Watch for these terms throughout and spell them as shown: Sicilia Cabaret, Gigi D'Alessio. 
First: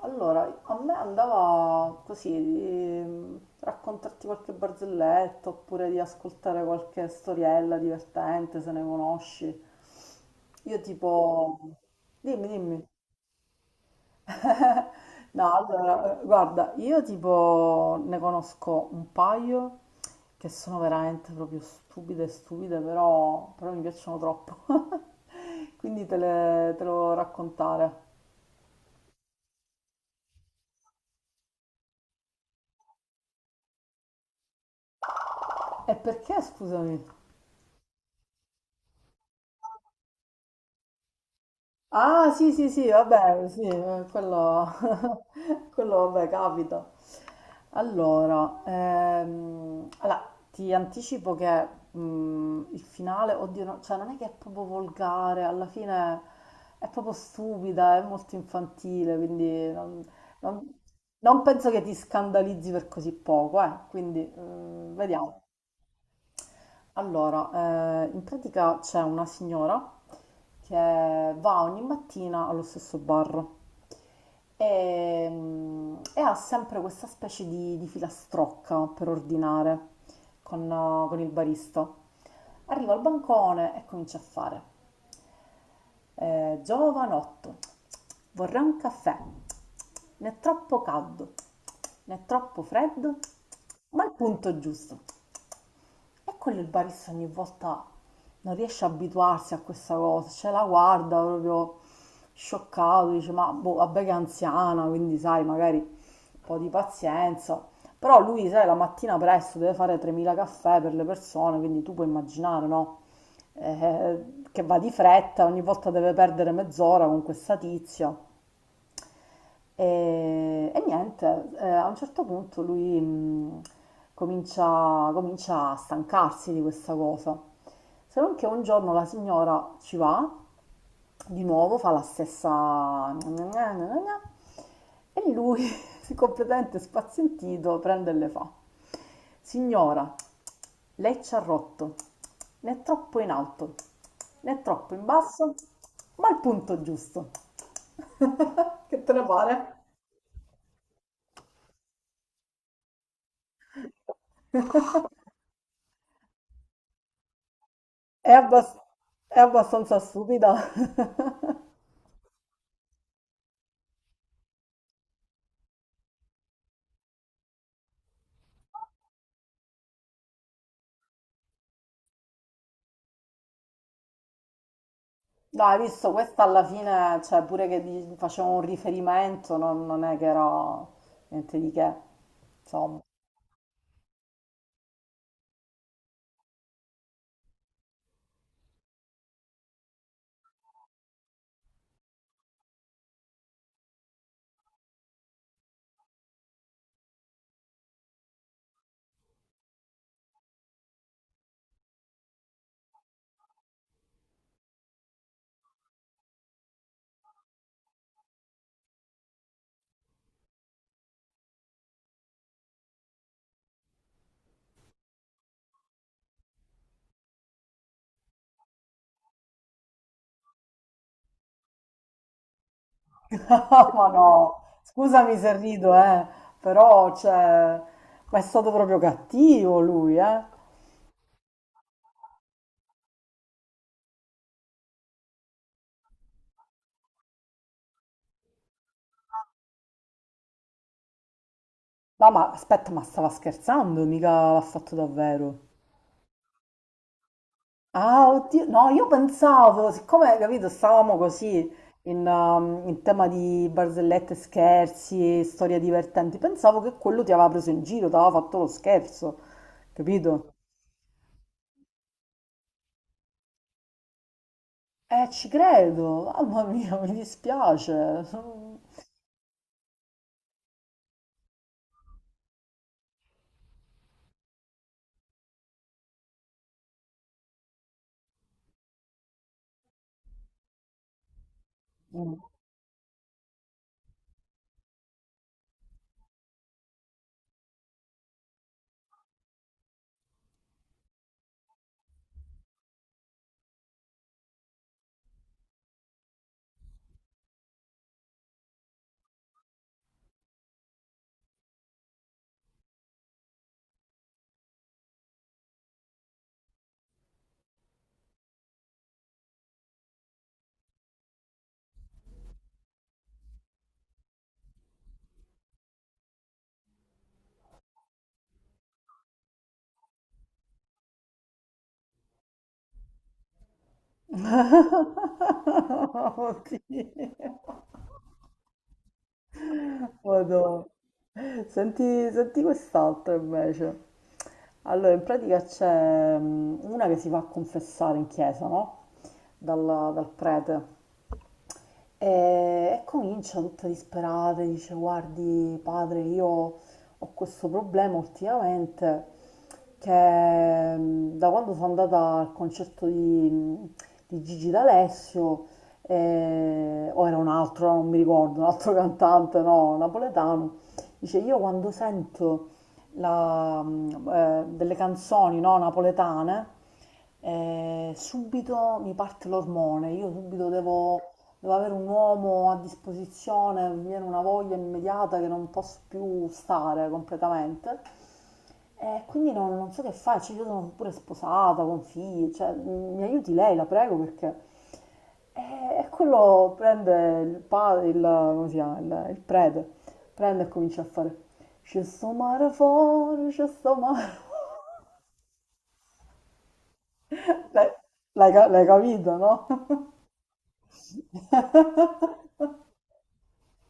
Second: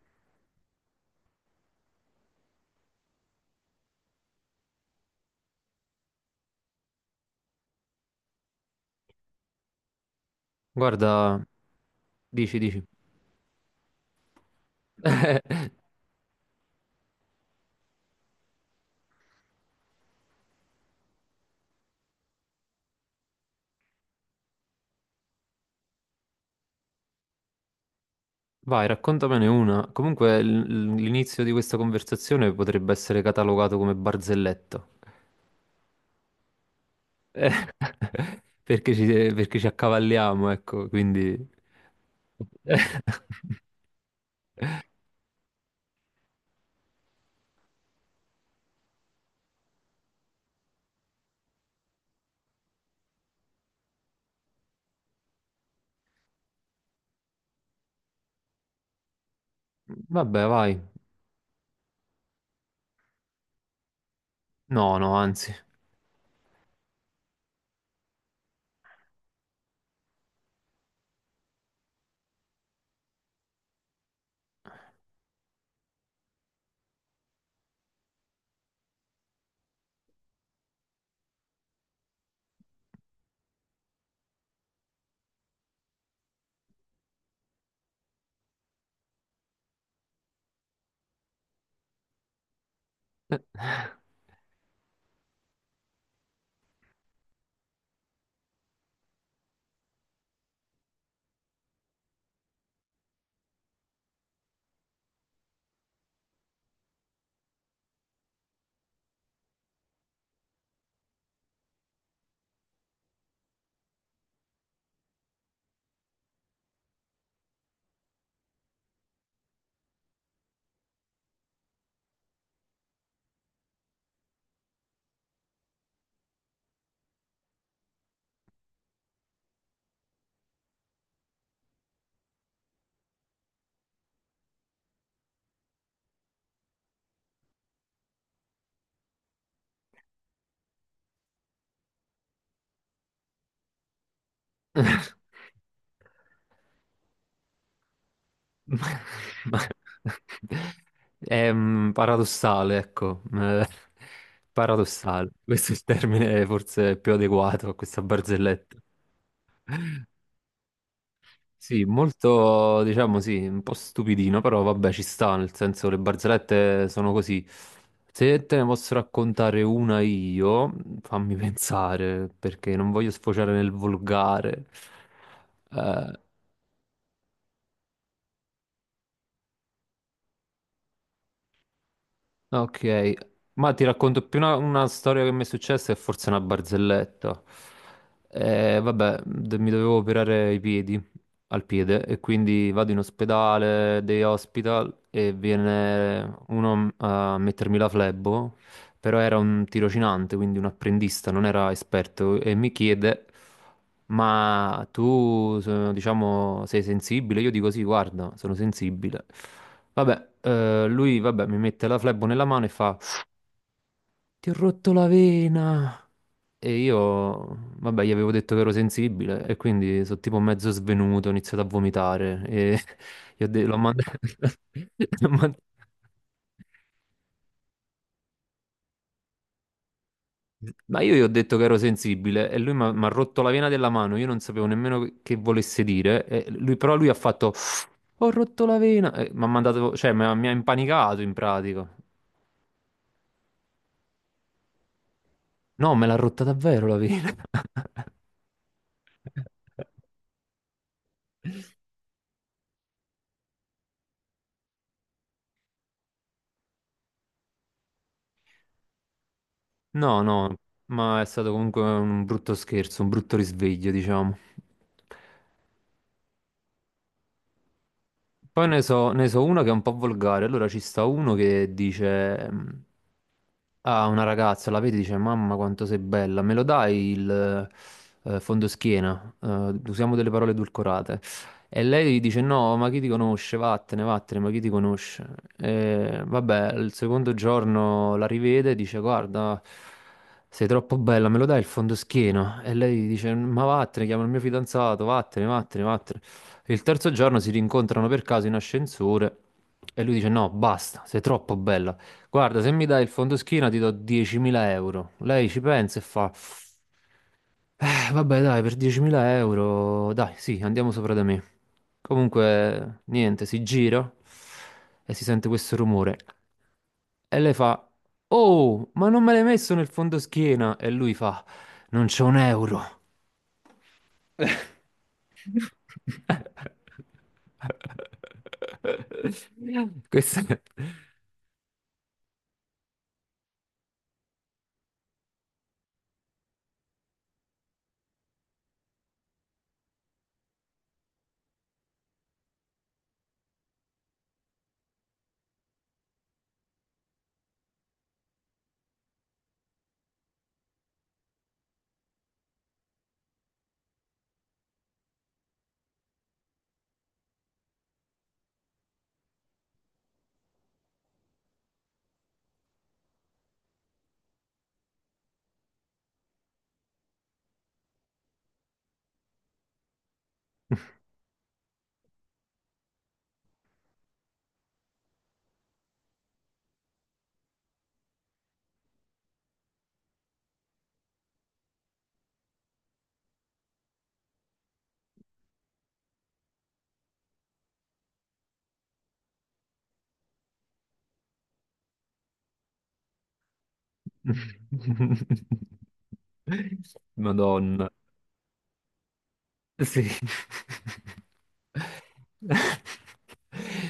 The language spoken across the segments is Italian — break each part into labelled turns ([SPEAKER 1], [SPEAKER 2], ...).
[SPEAKER 1] Allora, a me andava così di raccontarti qualche barzelletta oppure di ascoltare qualche storiella divertente se ne conosci. Io tipo...
[SPEAKER 2] Guarda,
[SPEAKER 1] Dimmi,
[SPEAKER 2] dici,
[SPEAKER 1] dimmi.
[SPEAKER 2] dici.
[SPEAKER 1] No, allora, guarda, io tipo ne conosco un paio che sono veramente proprio stupide, stupide, però mi piacciono troppo. Quindi te le volevo raccontare.
[SPEAKER 2] Vai, raccontamene una. Comunque l'inizio di questa conversazione potrebbe essere catalogato come barzelletto,
[SPEAKER 1] E perché, scusami?
[SPEAKER 2] perché ci, perché ci accavalliamo, ecco, quindi...
[SPEAKER 1] Ah, sì, sì, sì, vabbè, sì, quello, quello, vabbè, capita. Allora, ti anticipo che il finale, oddio, cioè non è che è proprio volgare, alla fine è proprio stupida, è molto infantile, quindi
[SPEAKER 2] Vabbè,
[SPEAKER 1] non-
[SPEAKER 2] vai.
[SPEAKER 1] non penso che ti scandalizzi per così poco, quindi,
[SPEAKER 2] No, no,
[SPEAKER 1] vediamo.
[SPEAKER 2] anzi.
[SPEAKER 1] Allora, in pratica c'è una signora che va ogni mattina allo stesso bar e ha sempre questa specie di filastrocca per ordinare con il barista. Arriva al bancone e comincia a fare: giovanotto, vorrei un caffè, né troppo caldo, né troppo freddo, ma il punto giusto. Eccolo, il barista ogni volta non riesce a abituarsi a questa cosa, cioè la guarda proprio scioccato, dice ma boh, vabbè, che è anziana, quindi sai, magari un po' di pazienza. Però lui, sai, la mattina presto deve fare 3.000 caffè per le persone, quindi tu puoi immaginare, no? Che va di fretta, ogni volta deve perdere mezz'ora con questa tizia. E niente, a un certo punto lui comincia a stancarsi di questa cosa. Se non che un giorno la signora ci va di nuovo, fa la stessa... E lui, completamente spazientito, prende e le fa: Signora, lei ci ha rotto, né troppo in alto, né troppo in basso, ma al punto giusto. Che te ne
[SPEAKER 2] Ma-
[SPEAKER 1] pare?
[SPEAKER 2] È paradossale, ecco. Paradossale. Questo è il termine forse più adeguato a questa
[SPEAKER 1] È
[SPEAKER 2] barzelletta.
[SPEAKER 1] abbas- è abbastanza stupida.
[SPEAKER 2] Sì, molto, diciamo sì, un po' stupidino, però vabbè, ci sta, nel senso le barzellette sono così. Se te ne posso raccontare una io, fammi pensare, perché non voglio sfociare nel volgare.
[SPEAKER 1] No, hai
[SPEAKER 2] Eh,
[SPEAKER 1] visto, questa alla fine, cioè pure che facevo un riferimento, non è che era niente di che, insomma.
[SPEAKER 2] Ok, ma ti racconto più una storia che mi è successa e forse una barzelletta. Vabbè, mi dovevo operare i piedi, al piede, e quindi vado in ospedale, day hospital, e viene uno a mettermi la flebo, però era un tirocinante, quindi un apprendista, non era esperto, e mi chiede, ma tu, diciamo, sei sensibile? Io dico sì, guarda, sono sensibile. Vabbè, lui vabbè, mi mette la flebo nella mano e fa: ti ho rotto la vena. E io, vabbè, gli avevo detto che ero sensibile e quindi sono tipo mezzo svenuto, ho iniziato a vomitare e l'ho
[SPEAKER 1] Ma
[SPEAKER 2] mandato.
[SPEAKER 1] no,
[SPEAKER 2] l'ho
[SPEAKER 1] scusami se
[SPEAKER 2] mand-
[SPEAKER 1] rido, però, cioè, ma è stato proprio cattivo lui, eh.
[SPEAKER 2] Ma io gli ho detto che ero sensibile e lui mi ha rotto la vena della mano, io non sapevo nemmeno che volesse dire, e lui, però lui ha fatto ho rotto la vena, e mi ha mandato, cioè mi ha impanicato in pratica.
[SPEAKER 1] No, ma aspetta, ma stava scherzando, mica l'ha fatto davvero.
[SPEAKER 2] No, me l'ha rotta davvero la vena.
[SPEAKER 1] Ah, oddio, no, io pensavo, siccome, capito, stavamo così in tema di barzellette, scherzi, storie divertenti, pensavo che quello ti aveva preso in giro, ti aveva fatto lo scherzo,
[SPEAKER 2] No,
[SPEAKER 1] capito?
[SPEAKER 2] no, ma è stato comunque un brutto scherzo, un brutto risveglio, diciamo.
[SPEAKER 1] Ci credo, mamma mia, mi dispiace.
[SPEAKER 2] Poi ne so, ne so uno che è un po' volgare. Allora ci sta uno che dice a una ragazza, la vedi, dice: mamma, quanto sei bella, me lo dai il fondoschiena? Usiamo delle parole edulcorate. E lei dice: no, ma chi ti conosce? Vattene, vattene, ma chi ti conosce? E, vabbè, il secondo giorno la rivede e dice: guarda, sei troppo bella, me lo dai il fondoschiena? E lei dice: ma vattene, chiama il mio fidanzato, vattene, vattene, vattene. Il terzo giorno si rincontrano per caso in ascensore e lui dice: no, basta, sei troppo bella. Guarda, se mi dai il fondoschiena ti do 10.000 euro. Lei ci pensa e fa: vabbè, dai, per 10.000 euro, dai, sì, andiamo sopra da me". Comunque, niente, si gira e si sente questo rumore. E lei fa: oh, ma non me l'hai messo nel fondoschiena? E lui fa: non c'è un euro.
[SPEAKER 1] Oddio.
[SPEAKER 2] Questo è...
[SPEAKER 1] Madò. Senti, senti quest'altra invece. Allora, in pratica c'è una che si va a confessare in chiesa, no? Dal prete. E, e comincia tutta disperata, dice: Guardi, padre, io ho questo problema ultimamente che da quando sono andata al concerto di, Gigi D'Alessio, o era un altro, non mi ricordo, un altro cantante, no, napoletano, dice: Io quando sento delle canzoni, no, napoletane, subito mi parte l'ormone, io subito devo avere un uomo a disposizione, mi viene una voglia immediata che non posso più stare completamente. E quindi non so che fare, cioè, io sono pure sposata, con figli, cioè, mi aiuti lei, la prego, perché... E, e quello prende il padre, come si chiama, il prete, prende e comincia a fare... C'è sto mare fuori, c'è sto mare fuori.
[SPEAKER 2] Madonna.
[SPEAKER 1] L'hai l'hai capito, no?
[SPEAKER 2] Sì.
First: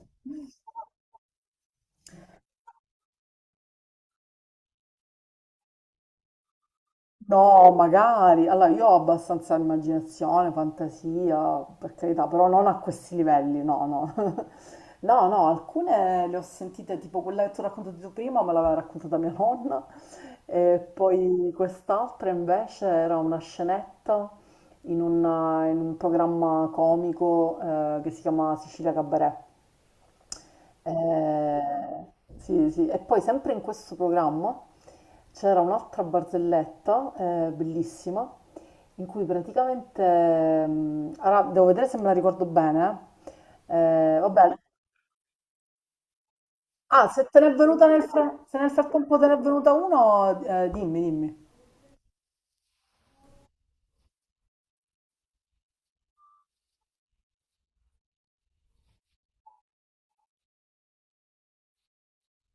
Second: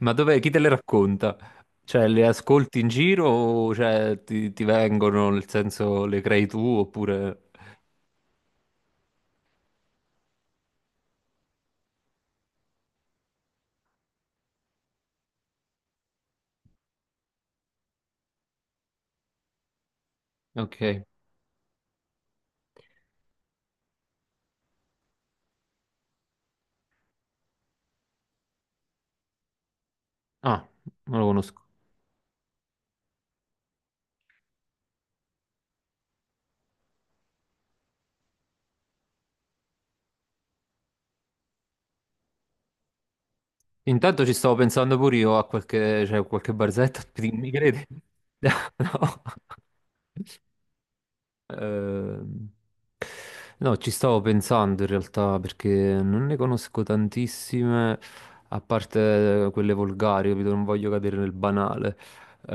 [SPEAKER 2] Ma dov'è? Chi te le racconta? Cioè, le ascolti in giro o cioè, ti vengono, nel senso, le crei tu oppure...
[SPEAKER 1] No, magari. Allora, io ho abbastanza immaginazione, fantasia, per carità, però non a questi livelli, no, no. No, no, alcune le ho sentite, tipo quella che ti ho raccontato tu prima, me l'aveva raccontata mia nonna, e
[SPEAKER 2] Ok.
[SPEAKER 1] poi quest'altra invece era una scenetta in un, in un, programma comico, che si chiama Sicilia Cabaret.
[SPEAKER 2] Ah, non lo conosco.
[SPEAKER 1] Eh, sì, sì. E poi sempre in questo programma c'era un'altra barzelletta, bellissima, in cui praticamente, allora, devo vedere se me la ricordo bene.
[SPEAKER 2] Intanto ci
[SPEAKER 1] Vabbè,
[SPEAKER 2] stavo pensando pure io a qualche, cioè, qualche barzetta,
[SPEAKER 1] ah, se
[SPEAKER 2] ti-
[SPEAKER 1] te
[SPEAKER 2] mi
[SPEAKER 1] n'è
[SPEAKER 2] credi?
[SPEAKER 1] venuta nel, fra- se nel
[SPEAKER 2] No.
[SPEAKER 1] frattempo te n'è venuta una, dimmi, dimmi.
[SPEAKER 2] Ehm, no, ci stavo pensando in realtà perché non ne conosco tantissime, a parte quelle volgari, capito? Non voglio cadere nel banale.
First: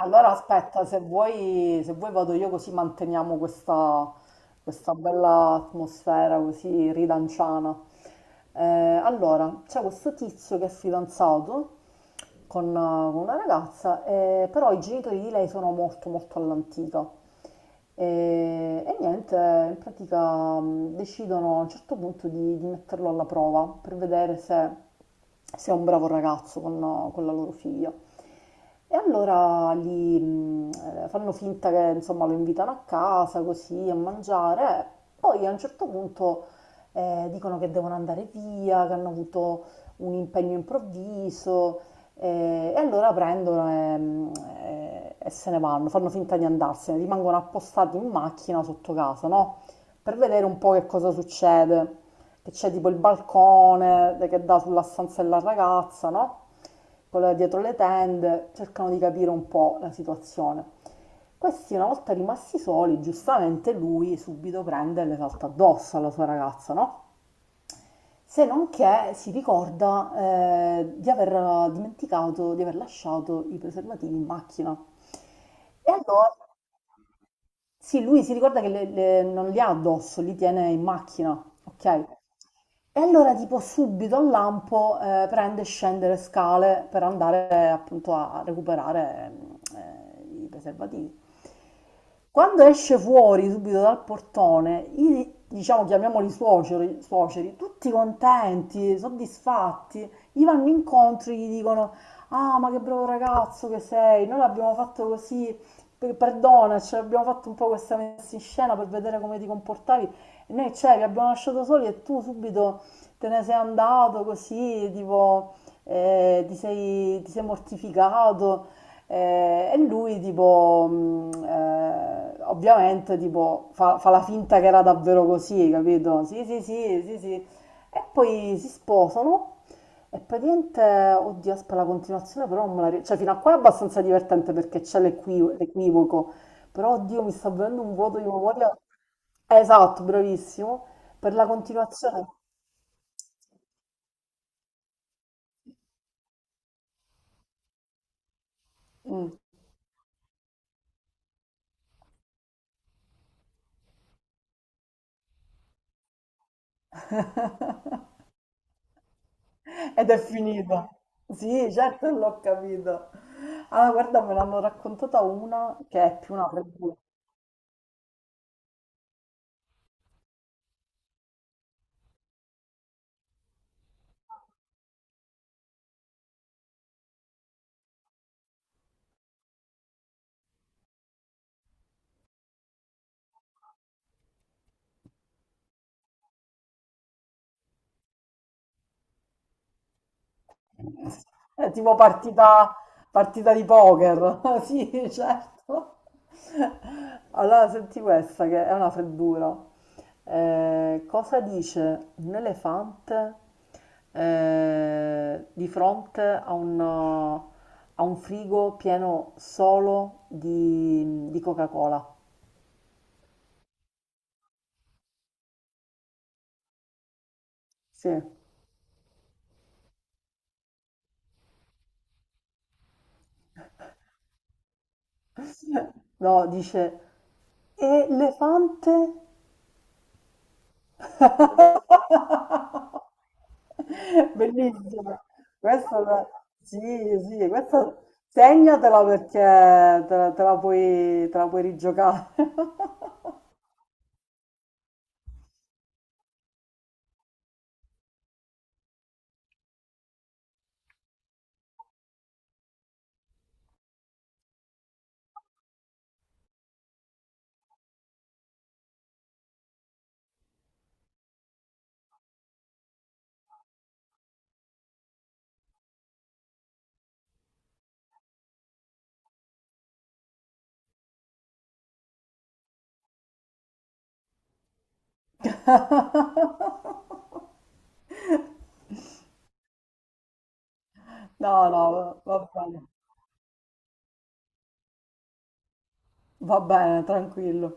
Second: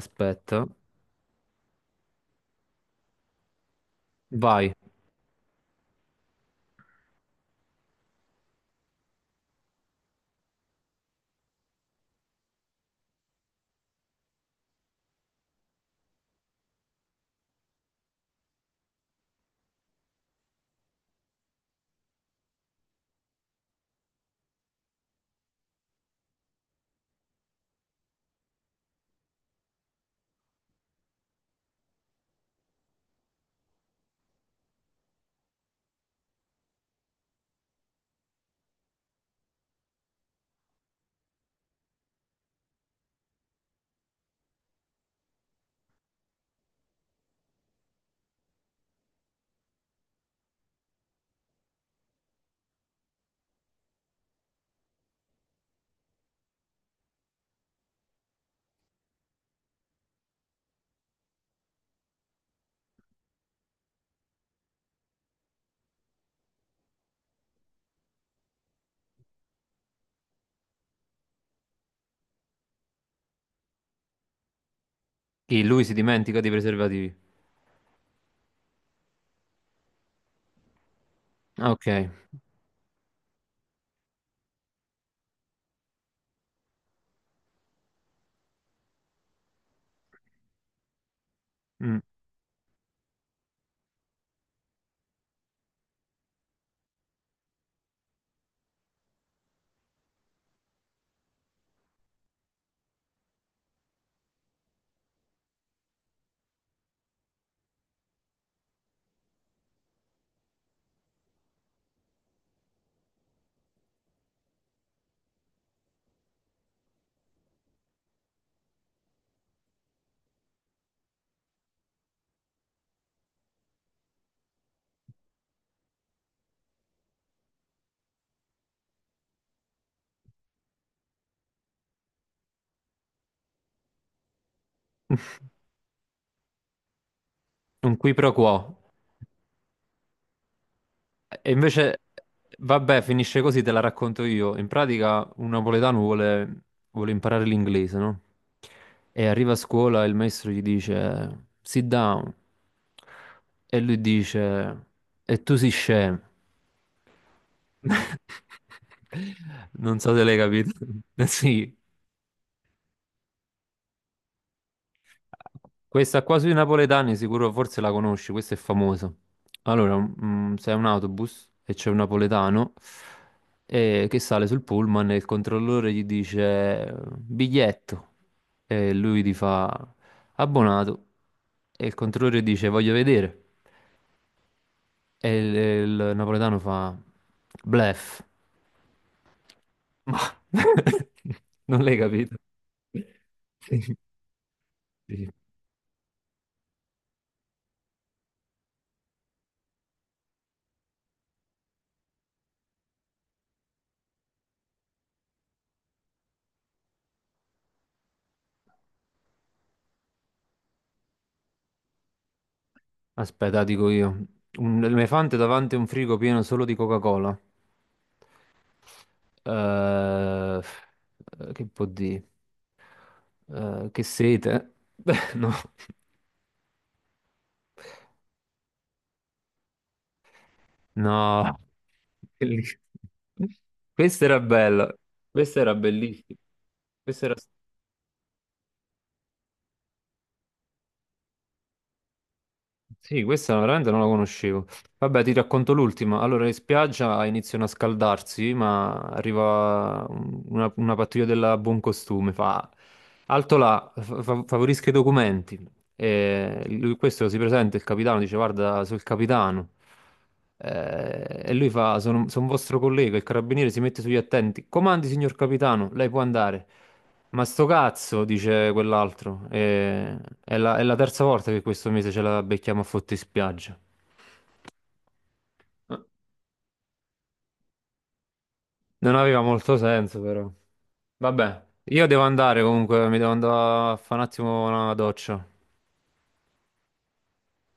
[SPEAKER 1] Allora aspetta, se vuoi vado io, così manteniamo questa,
[SPEAKER 2] vai.
[SPEAKER 1] questa bella atmosfera così ridanciana. Eh, allora, c'è questo tizio che è fidanzato con, con una ragazza, però i genitori di lei sono molto molto all'antica. E, e niente, in pratica decidono a un certo punto di metterlo alla prova per vedere se è un bravo ragazzo con la loro figlia. E allora fanno finta che, insomma, lo invitano a casa così a mangiare, e poi a un certo punto, dicono che devono andare via, che hanno avuto un impegno improvviso, e allora prendono e, e se ne vanno, fanno finta di andarsene, rimangono appostati in macchina sotto casa, no? Per vedere un po' che cosa succede, che c'è tipo il balcone che dà sulla stanza della ragazza, no? Quella dietro le tende, cercano di capire un po' la situazione. Questi, una volta rimasti soli, giustamente lui subito prende e le salta addosso alla sua ragazza, no? Se non che si ricorda, di aver dimenticato di aver lasciato i preservativi in macchina.
[SPEAKER 2] Chi? Lui
[SPEAKER 1] E
[SPEAKER 2] si
[SPEAKER 1] allora...
[SPEAKER 2] dimentica dei preservativi.
[SPEAKER 1] Sì, lui si ricorda che non li ha addosso, li tiene in macchina,
[SPEAKER 2] Ah,
[SPEAKER 1] ok?
[SPEAKER 2] Ok.
[SPEAKER 1] E allora tipo subito al lampo, prende e scende le scale per andare, appunto, a recuperare, i preservativi.
[SPEAKER 2] Mm.
[SPEAKER 1] Quando esce fuori subito dal portone, diciamo, chiamiamoli suoceri, suoceri, tutti contenti, soddisfatti, gli vanno incontro e gli dicono: Ah, ma che bravo ragazzo che sei, noi l'abbiamo fatto così, perdona, cioè, abbiamo fatto un po' questa messa in scena per vedere come ti comportavi. E noi, cioè, vi abbiamo lasciato soli e tu subito te ne sei andato così, tipo, ti sei, mortificato. E lui, tipo, ovviamente, tipo, fa la finta che era davvero così, capito? Sì, sì, sì, sì, sì, e poi si sposano e praticamente, oddio, aspetta la continuazione, però non me la cioè, fino a qua è abbastanza divertente perché c'è l'equivoco, però, oddio, mi sta venendo un
[SPEAKER 2] Un qui
[SPEAKER 1] vuoto di
[SPEAKER 2] pro quo.
[SPEAKER 1] memoria. Esatto, bravissimo. Per la
[SPEAKER 2] E invece,
[SPEAKER 1] continuazione.
[SPEAKER 2] vabbè, finisce così, te la racconto io. In pratica, un napoletano vuole imparare l'inglese, no? E
[SPEAKER 1] Mm.
[SPEAKER 2] arriva a scuola e il maestro gli dice: sit down. E lui dice: e tu sei scemo. Non
[SPEAKER 1] Ed
[SPEAKER 2] so
[SPEAKER 1] è
[SPEAKER 2] se l'hai capito.
[SPEAKER 1] finita. Sì,
[SPEAKER 2] Sì.
[SPEAKER 1] certo, l'ho capito. Allora, guarda, me l'hanno raccontata una che è
[SPEAKER 2] Questa
[SPEAKER 1] più
[SPEAKER 2] qua
[SPEAKER 1] una
[SPEAKER 2] sui
[SPEAKER 1] freddura.
[SPEAKER 2] napoletani sicuro forse la conosci, questa è famosa. Allora, c'è un autobus e c'è un napoletano che sale sul pullman e il controllore gli dice biglietto e lui gli fa abbonato e il controllore dice voglio vedere e il napoletano fa blef. Ma
[SPEAKER 1] È
[SPEAKER 2] non
[SPEAKER 1] tipo
[SPEAKER 2] l'hai capito?
[SPEAKER 1] partita, di poker. Sì,
[SPEAKER 2] Sì.
[SPEAKER 1] certo. Allora, senti questa che è una freddura. Cosa dice un elefante, di fronte a un, frigo pieno solo di Coca-Cola?
[SPEAKER 2] Aspetta, dico io. Un elefante davanti a un frigo pieno solo di Coca-Cola.
[SPEAKER 1] Sì.
[SPEAKER 2] Eh, eh, che può dire? Che sete? Beh, no.
[SPEAKER 1] No, dice: Elefante.
[SPEAKER 2] No. Bellissimo. Questa era bella.
[SPEAKER 1] Bellissima.
[SPEAKER 2] Questa era
[SPEAKER 1] Questa
[SPEAKER 2] bellissima.
[SPEAKER 1] sì,
[SPEAKER 2] Questa era...
[SPEAKER 1] sì, questa segnatela perché te la puoi rigiocare.
[SPEAKER 2] Sì, questa veramente non la conoscevo. Vabbè, ti racconto l'ultima. Allora, in spiaggia iniziano a scaldarsi, ma arriva una pattuglia della buon costume, fa alto là, favorisca i documenti. E lui, questo si presenta, il capitano dice: guarda, sono il capitano. E lui fa: sono, sono vostro collega. Il carabiniere si mette sugli attenti. Comandi, signor capitano, lei può andare. Ma sto cazzo, dice quell'altro. È è la terza volta che questo mese ce la becchiamo a fotti spiaggia. Non aveva molto senso, però.
[SPEAKER 1] No,
[SPEAKER 2] Vabbè,
[SPEAKER 1] no,
[SPEAKER 2] io devo andare comunque, mi devo andare a fare un attimo una doccia.
[SPEAKER 1] va bene, tranquillo.